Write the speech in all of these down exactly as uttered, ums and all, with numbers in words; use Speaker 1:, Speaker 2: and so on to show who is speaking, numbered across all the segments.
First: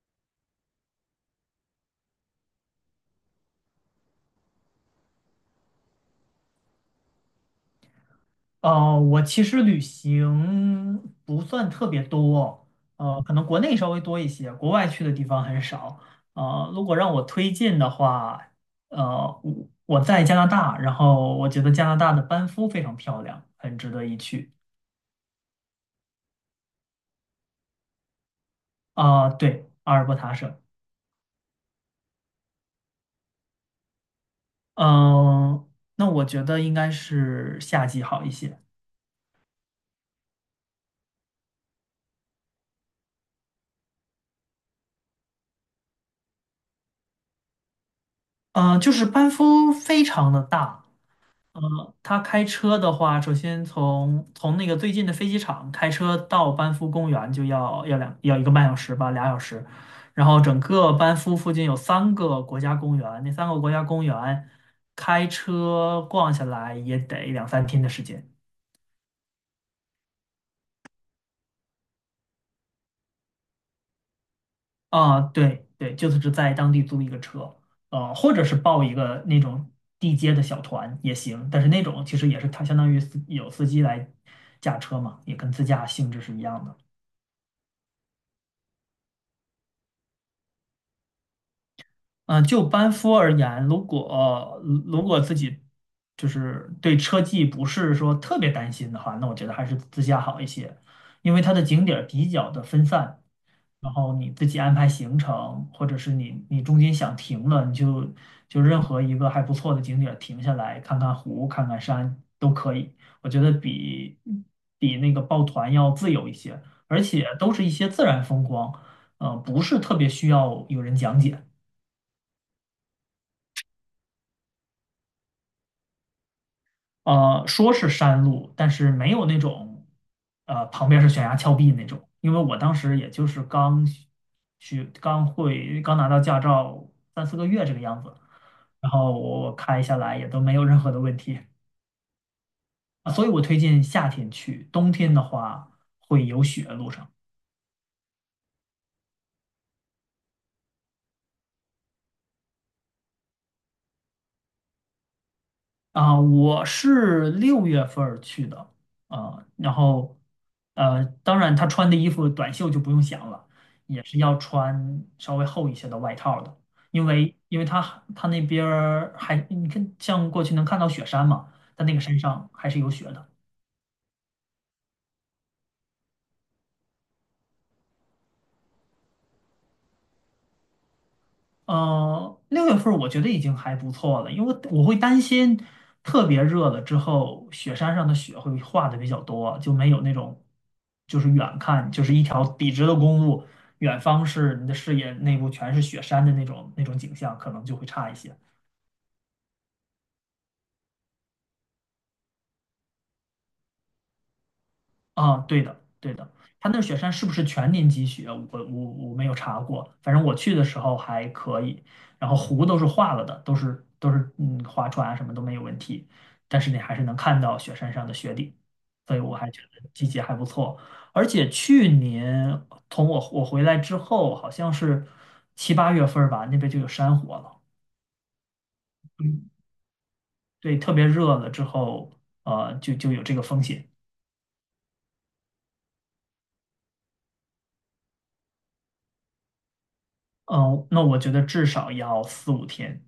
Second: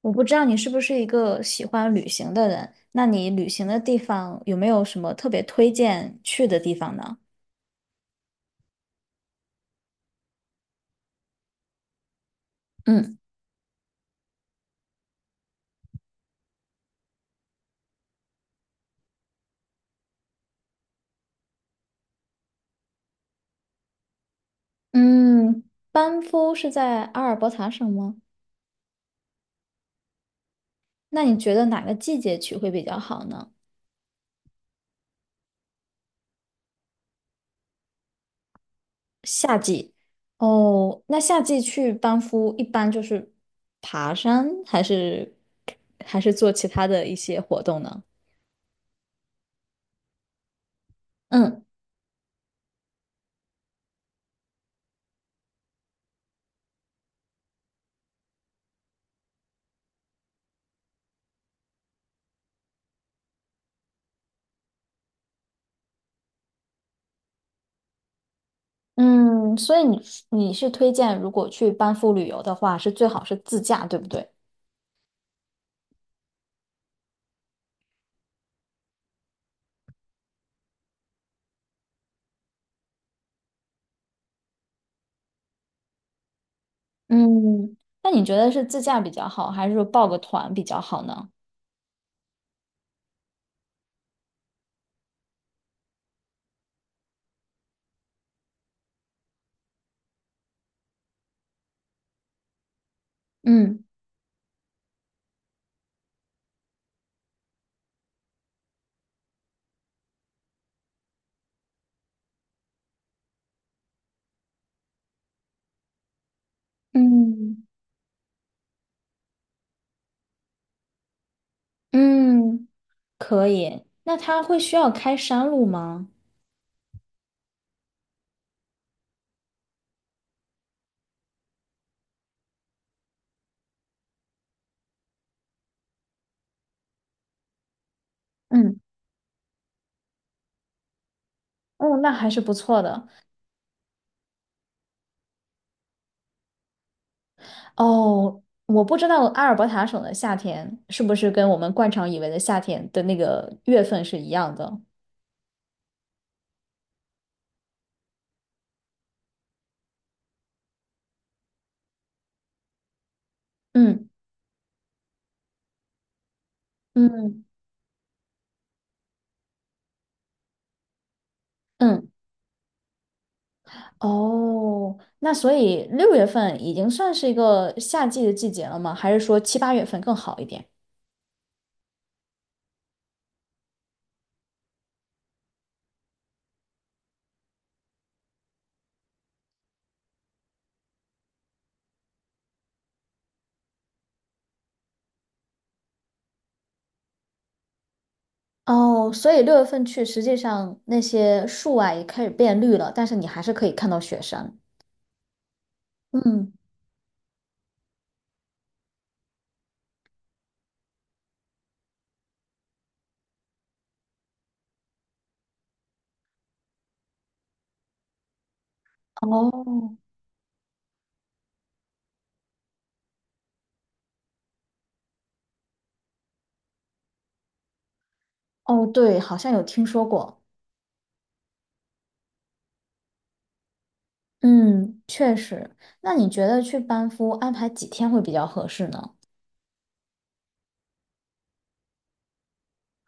Speaker 1: 我不知道你是不是一个喜欢旅行的人，那你旅行的地方有没有什么特别推荐去的地方呢？
Speaker 2: 呃，我其实旅行不算特别多，
Speaker 1: 嗯
Speaker 2: 呃，可能国内稍微多一些，国外去的地方很少。呃，如果让我推荐的话，呃，我我在加拿大，然后我觉得加拿大的班夫非常漂亮，很值得一去。
Speaker 1: 嗯，班夫是在阿尔伯塔省吗？
Speaker 2: 啊、对，阿尔伯塔省。
Speaker 1: 那你觉得哪个季节去会比较好呢？
Speaker 2: 嗯、那我觉得应该是夏季好一些。
Speaker 1: 夏季。哦，那夏季去班夫一般就是爬山，还是还是做其他的一些活动呢？
Speaker 2: 呃，就是班夫非常的大。
Speaker 1: 嗯
Speaker 2: 呃，他开车的话，首先从从那个最近的飞机场开车到班夫公园就要要两要一个半小时吧，俩小时。然后整个班夫附近有三个国家公园，那三个国家公园开车逛下来也得两三天的时间。
Speaker 1: 嗯，所以你你是推荐如果去班夫旅游的话，是最好是自驾，对不对？
Speaker 2: 啊，对对，就是只在当地租一个车。呃，或者是报一个那种地接的小团也行，但是那种其实也是它相当于司有司机来驾车嘛，也跟自驾性质是一样的。
Speaker 1: 嗯，那你觉得是自驾比较好，还是说报个团比较好呢？
Speaker 2: 嗯，呃就班夫而言，如果如果自己就是对车技不是说特别担心的话，那我觉得还是自驾好一些，因为它的景点儿比较的分散。
Speaker 1: 嗯
Speaker 2: 然后你自己安排行程，或者是你你中间想停了，你就就任何一个还不错的景点儿停下来看看湖、看看山都可以。我觉得比比那个抱团要自由一些，而且都是
Speaker 1: 嗯
Speaker 2: 一些自然风光。呃，不是特别需要有人讲解。
Speaker 1: 嗯，可以。那他会需要开山路吗？
Speaker 2: 呃，说是山路，但是没有那种，呃，旁边是悬崖峭壁那种。因为我当时也就是刚学、刚会、刚拿到驾照三四个月这个样子，
Speaker 1: 嗯，
Speaker 2: 然后我开下来也都没有任何的问题。
Speaker 1: 哦，那还是不错的。
Speaker 2: 啊，所以我推荐夏天去，冬天的话会有雪路上。
Speaker 1: 哦，我不知道阿尔伯塔省的夏天是不是跟我们惯常以为的夏天的那个月份是一样的。
Speaker 2: 啊，我是六月份儿去的啊。然后呃，当然他穿的衣服短袖就不用想了，也
Speaker 1: 嗯
Speaker 2: 是要穿稍微厚一些的外套的，因为
Speaker 1: 嗯
Speaker 2: 因为他他那边儿还你看像过去能看到雪山嘛，他那个
Speaker 1: 嗯，
Speaker 2: 山上还是有雪的。
Speaker 1: 哦，那所以六月份已经算是一个夏季的季节了吗？还是说七八月份更好一点？
Speaker 2: 呃，六月份儿我觉得已经还不错了，因为我会担心特别热了之后，雪山上的雪会化的比较多，就没有那种就是远看就是一条笔直的公路，远方是你的视野内部全是雪山的那种那种景象，可能就会差一些。
Speaker 1: 哦，所以六月份去，实际上那些树啊也开始变绿了，但是你还是可以看到雪山。
Speaker 2: 啊，对的，对的。
Speaker 1: 嗯，
Speaker 2: 它那雪山是不是全年积雪？我我我没有查过，反正我去的时候还可以。然后湖都是化了的，都是都是嗯划船啊什么都没有问题，但是你还是能看到雪山上的雪顶，所以我还觉
Speaker 1: 哦，
Speaker 2: 得季节还不错。而且去年从我我回来之后，好像是七八月份儿吧，那边就有山火了。
Speaker 1: 哦，对，好像
Speaker 2: 嗯，
Speaker 1: 有听说过。
Speaker 2: 对，特别热了之后，呃，就就有这个风险。
Speaker 1: 嗯，确实。那你觉得去班夫安排几天会比较合适呢？
Speaker 2: 嗯，那我觉得至少要四五天。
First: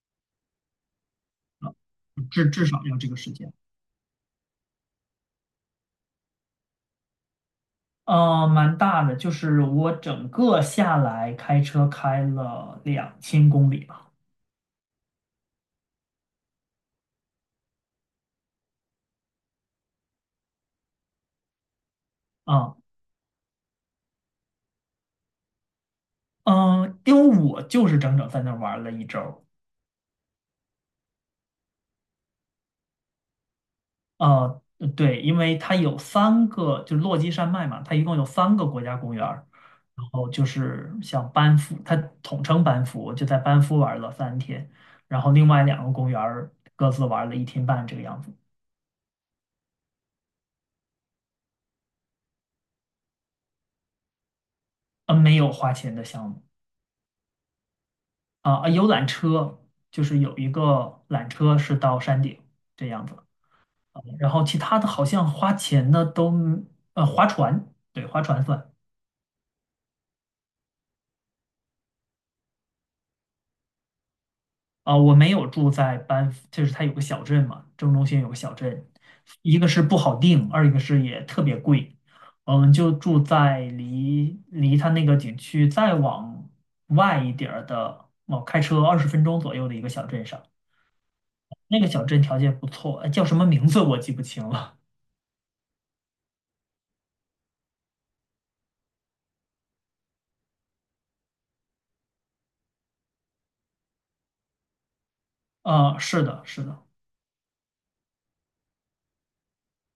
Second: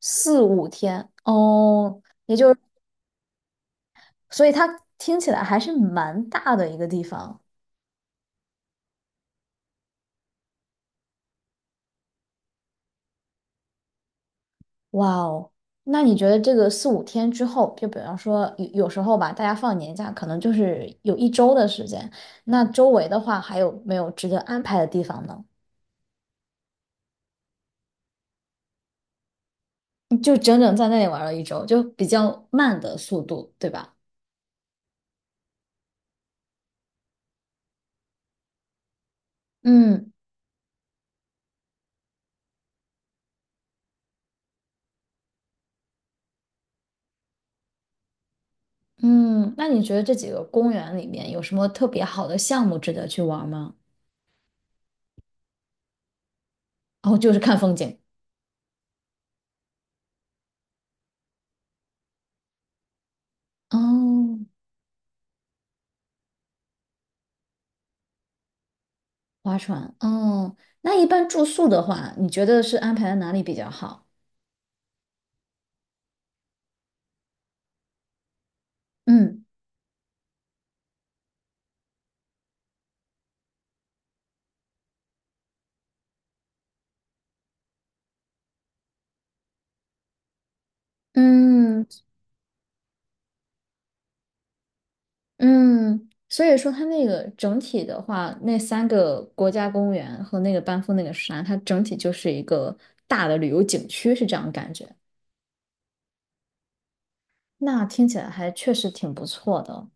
Speaker 1: 四五天。哦，也就
Speaker 2: 至
Speaker 1: 是，
Speaker 2: 至少要这个时间。
Speaker 1: 所以它听起来还是蛮大的一个地方。
Speaker 2: 呃，蛮大的，就是我整个下来开车开了两千公里吧。
Speaker 1: 哇哦，那你觉得这个四五天之后，就比方说有有时候吧，大家放年假可能就是有一周的时间，那
Speaker 2: 啊，
Speaker 1: 周围的话还有没有值得安排的地方呢？
Speaker 2: 嗯，因为我就是整整在那儿玩了一周。
Speaker 1: 你就整整在那里玩了一周，就比较慢的速度，对吧？
Speaker 2: 呃，对，因为它有三个，就是落基山脉嘛，它一共有三个国家公园儿。然
Speaker 1: 嗯
Speaker 2: 后就是像班夫，它统称班夫，我就在班夫玩了三天，然后另外两个公园儿各自玩了一天半这个样子。
Speaker 1: 嗯，那你觉得这几个公园里面有什么特别好的项目值得去玩吗？
Speaker 2: 呃，没有花钱的项目。
Speaker 1: 哦，就是看风景。
Speaker 2: 啊、啊有缆车，就是有一个缆车是到山顶这样子。啊，然
Speaker 1: 哦，
Speaker 2: 后其他的好像花钱的都呃划船。对，划船算。
Speaker 1: 划船。哦，那一般住宿的话，你觉得是安排在哪里比较好？
Speaker 2: 啊、我没有住在班夫，就是它有个小镇嘛，正中心有个小镇。
Speaker 1: 嗯。
Speaker 2: 一个是不好定，二一个是也特别贵。呃我们就住在离离它那个景区再往外一点儿的，哦，开车二十分钟左右的一个小镇上。那
Speaker 1: 嗯，
Speaker 2: 个小镇条件不错，呃叫什么名字我记不清了。
Speaker 1: 嗯，所以说它那个整体的话，那三个国家公园和那个班夫那个山，它整体就是一个大的旅游景区，是这样感觉。
Speaker 2: 啊，是的，是的。
Speaker 1: 那听起来还确实挺不错的。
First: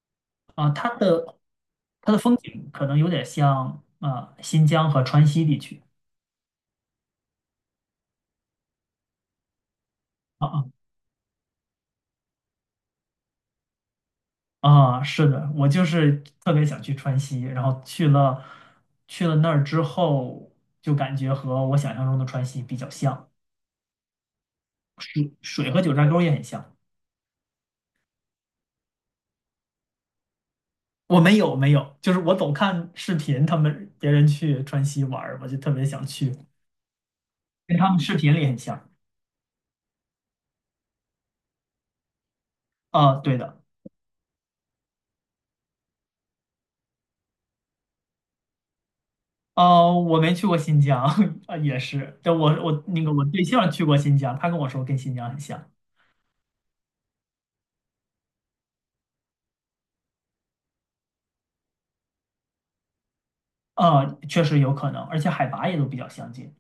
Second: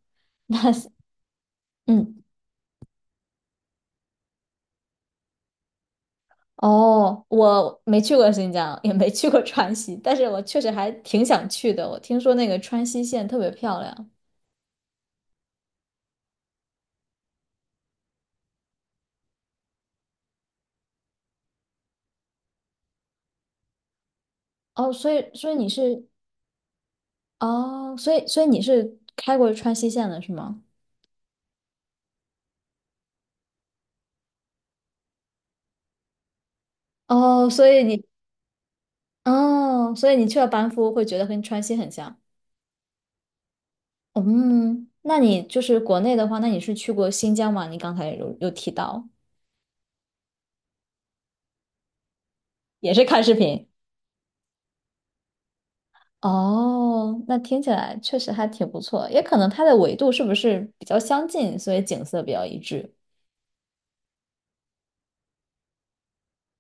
Speaker 2: 啊、它的它的
Speaker 1: 嗯，
Speaker 2: 风景可能有点像啊、新疆和川西地区。
Speaker 1: 哦，我没去过新疆，也没去过川西，但是我确
Speaker 2: 啊
Speaker 1: 实还挺想去的。我听说那个川西线特别漂亮。
Speaker 2: 啊，啊，是的，我就是特别想去川西，然后去了去了那儿之后，就感觉和我想象中的川西比较像。
Speaker 1: 哦，所以
Speaker 2: 水
Speaker 1: 所以你
Speaker 2: 水和九
Speaker 1: 是
Speaker 2: 寨沟也很像。
Speaker 1: 哦，所以所以你是开过川西线的是吗？
Speaker 2: 我没有没有，就是我总看视频，他们别人去川西玩儿，我就特别想去，
Speaker 1: 哦，所
Speaker 2: 跟
Speaker 1: 以
Speaker 2: 他们
Speaker 1: 你
Speaker 2: 视频里很像。
Speaker 1: 哦，所以你去了班夫会觉得跟川西很像。
Speaker 2: 啊、对的。
Speaker 1: 嗯，那你就是国内的话，那你是去过新疆吗？你刚才有有提到，
Speaker 2: 呃，我没去过新疆，啊，也是。但我我
Speaker 1: 也
Speaker 2: 那
Speaker 1: 是
Speaker 2: 个
Speaker 1: 看
Speaker 2: 我
Speaker 1: 视
Speaker 2: 对
Speaker 1: 频。
Speaker 2: 象去过新疆，他跟我说跟新疆很像。
Speaker 1: 哦，那听起来确实还挺不错，也可能它的纬度是不是比较相近，所以景色比较一致。
Speaker 2: 啊，确实有可能，而且海拔也都比较相近。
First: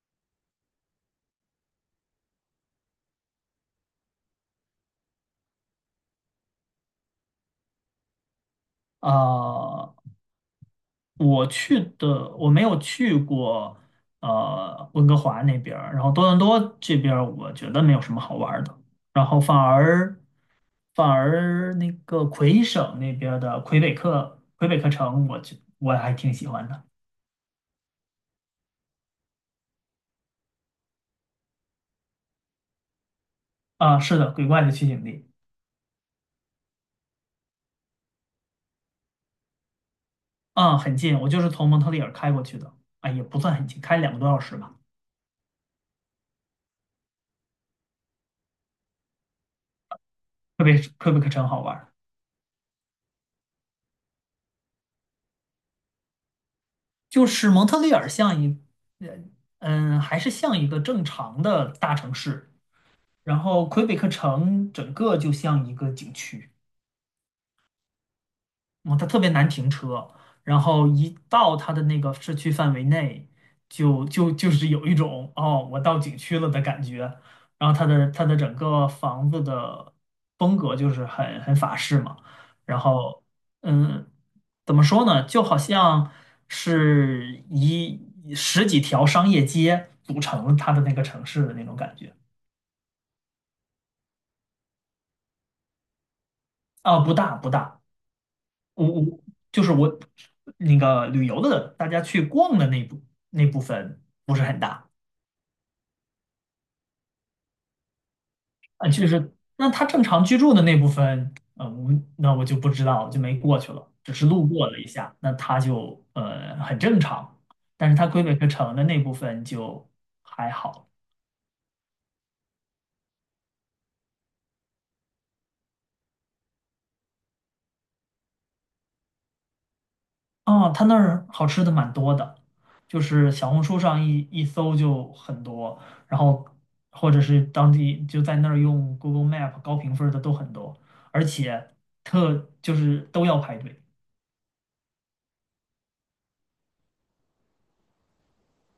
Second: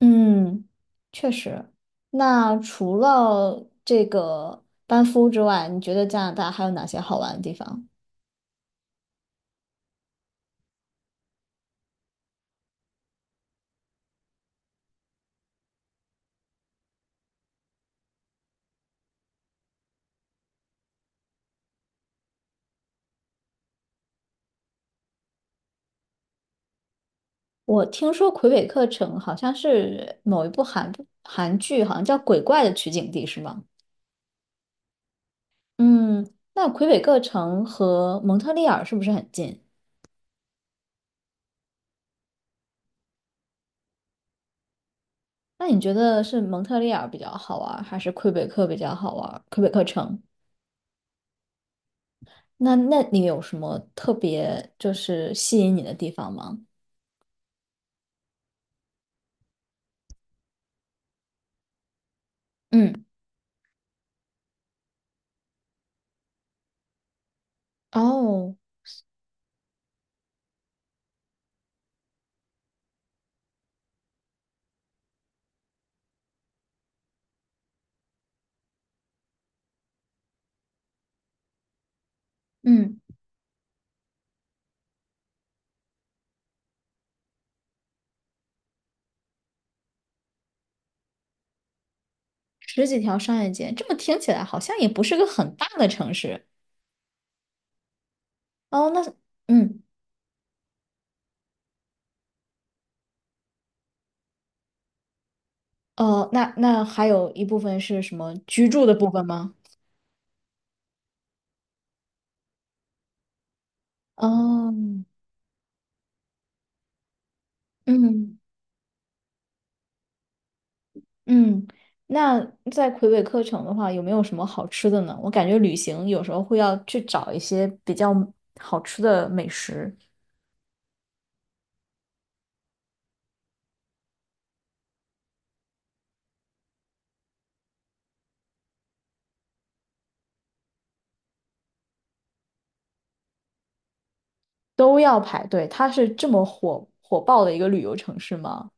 Speaker 1: 嗯，确实。那除了这个班夫之外，你觉得加拿大还有哪些好玩的地方？
Speaker 2: 啊，我去的我没有去过，呃，温哥华那边儿然后多伦多这边儿我觉得没有什么好玩儿的。然后反而反而那个魁省那边儿的魁北克魁北克城，我去我还挺喜欢的。
Speaker 1: 我听说魁北克城好像是某一部韩韩剧，好像叫《鬼怪》的取景地，是吗？
Speaker 2: 啊，是的，鬼怪的取景地。
Speaker 1: 嗯，那魁北克城和蒙特利尔是不是很近？
Speaker 2: 嗯，很近，我就是从蒙特利尔开过去的。啊，也不算很近，开两个多小时吧。
Speaker 1: 那你觉得是蒙特利尔比较好玩儿还是魁北克比较好玩儿魁北克城，
Speaker 2: 魁北魁北克城好玩儿。
Speaker 1: 那那你有什么特别就是吸引你的地方吗？
Speaker 2: 就是蒙特利尔像一，呃嗯，还是像一个正常的大城市，
Speaker 1: 嗯，
Speaker 2: 然后魁北克城整个就像一个景区。
Speaker 1: 哦，
Speaker 2: 嗯，它特别难停车。然后一到它的那个市区范围内，就就就是有一种哦，我到景区了的感觉。然后它的它的整个房子的风格就是很很法式嘛。然
Speaker 1: 嗯，
Speaker 2: 后嗯，怎么说呢，就好像是一十几条商业街组成它的那个城市的那种感觉。
Speaker 1: 十几条商业街，这么听起来好像也不是个很大的城市。
Speaker 2: 啊，不大不大。我
Speaker 1: 哦，那
Speaker 2: 我就是
Speaker 1: 嗯。
Speaker 2: 我那个旅游的大家去逛的那部那部分不是很大。
Speaker 1: 哦，那那还有一部分是什么居住
Speaker 2: 啊，
Speaker 1: 的
Speaker 2: 就
Speaker 1: 部分
Speaker 2: 是
Speaker 1: 吗？
Speaker 2: 那他正常居住的那部分。呃，我那我就不知道，就没过去了，只是路过
Speaker 1: 哦，
Speaker 2: 了一下，那他就呃很正常，但是他魁北
Speaker 1: 嗯
Speaker 2: 克城的那部分就还好。
Speaker 1: 嗯，那在魁北克城的话，有没有什么好吃的呢？我感觉旅行有时候会要去找一些比较好吃的美食，
Speaker 2: 哦，他那儿好吃的蛮多的，就是小红书上一一搜就很多。然后或者是当地就在那儿用 Google Map 高评分儿的都很多，而且特就是都要排队。
Speaker 1: 都要排队。它是这么火火爆的一个旅游城市吗？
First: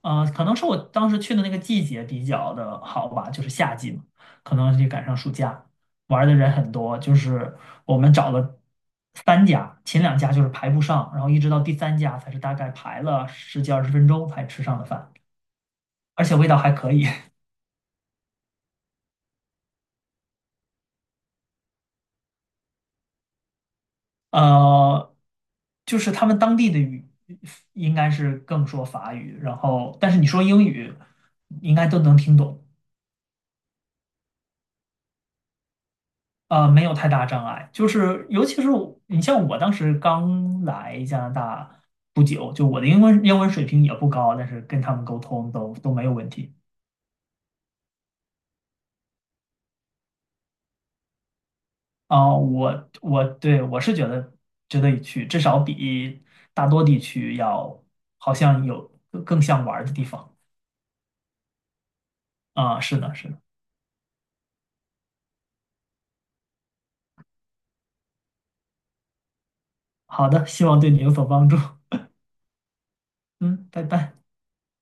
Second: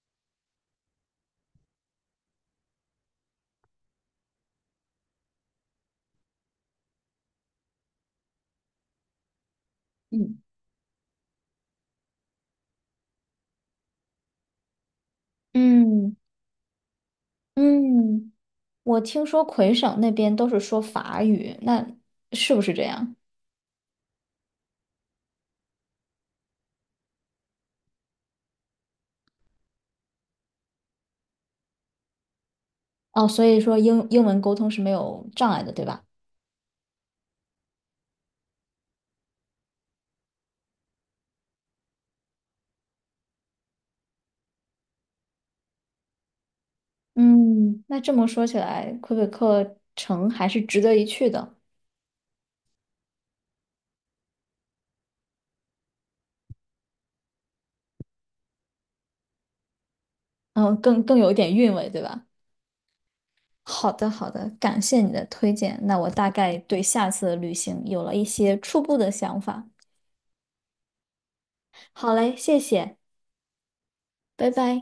Speaker 2: 啊、可能是我当时去的那个季节比较的好吧，就是夏季嘛，可能就赶上暑假，玩儿的人很多。就是我们找了三家，前两家
Speaker 1: 嗯
Speaker 2: 就是排不上，然后一直到第三家才是大概排了十几二十分钟才吃上的饭，
Speaker 1: 嗯
Speaker 2: 而且味道还可以。
Speaker 1: 嗯，我听说魁省那边都是说法语，那是不是这样？
Speaker 2: 呃，就是他们当地的语应该是更说法语，然后但是你说英语应该都能听懂。
Speaker 1: 哦，所以说英英文沟通是没有障碍的，对吧？
Speaker 2: 呃，没有太大障碍。就是尤其是我你像我当时刚来加拿大不久，就我的英文英文水平也不高，但是跟他们沟通都都没有问题。
Speaker 1: 嗯，那这么说起来，魁北克城还是值得一去的，
Speaker 2: 啊、我我对我是觉得值得一去，至少比大多地区要好像有更更像玩儿的地方。
Speaker 1: 嗯，更更有一点韵味，对吧？
Speaker 2: 啊、是的，是的。
Speaker 1: 好的，好的，感谢你的推荐，那我大概对下次的旅行有了一些初步的想法。
Speaker 2: 好的，希望对你有所帮助。
Speaker 1: 好嘞，谢谢，
Speaker 2: 嗯，拜拜。
Speaker 1: 拜拜。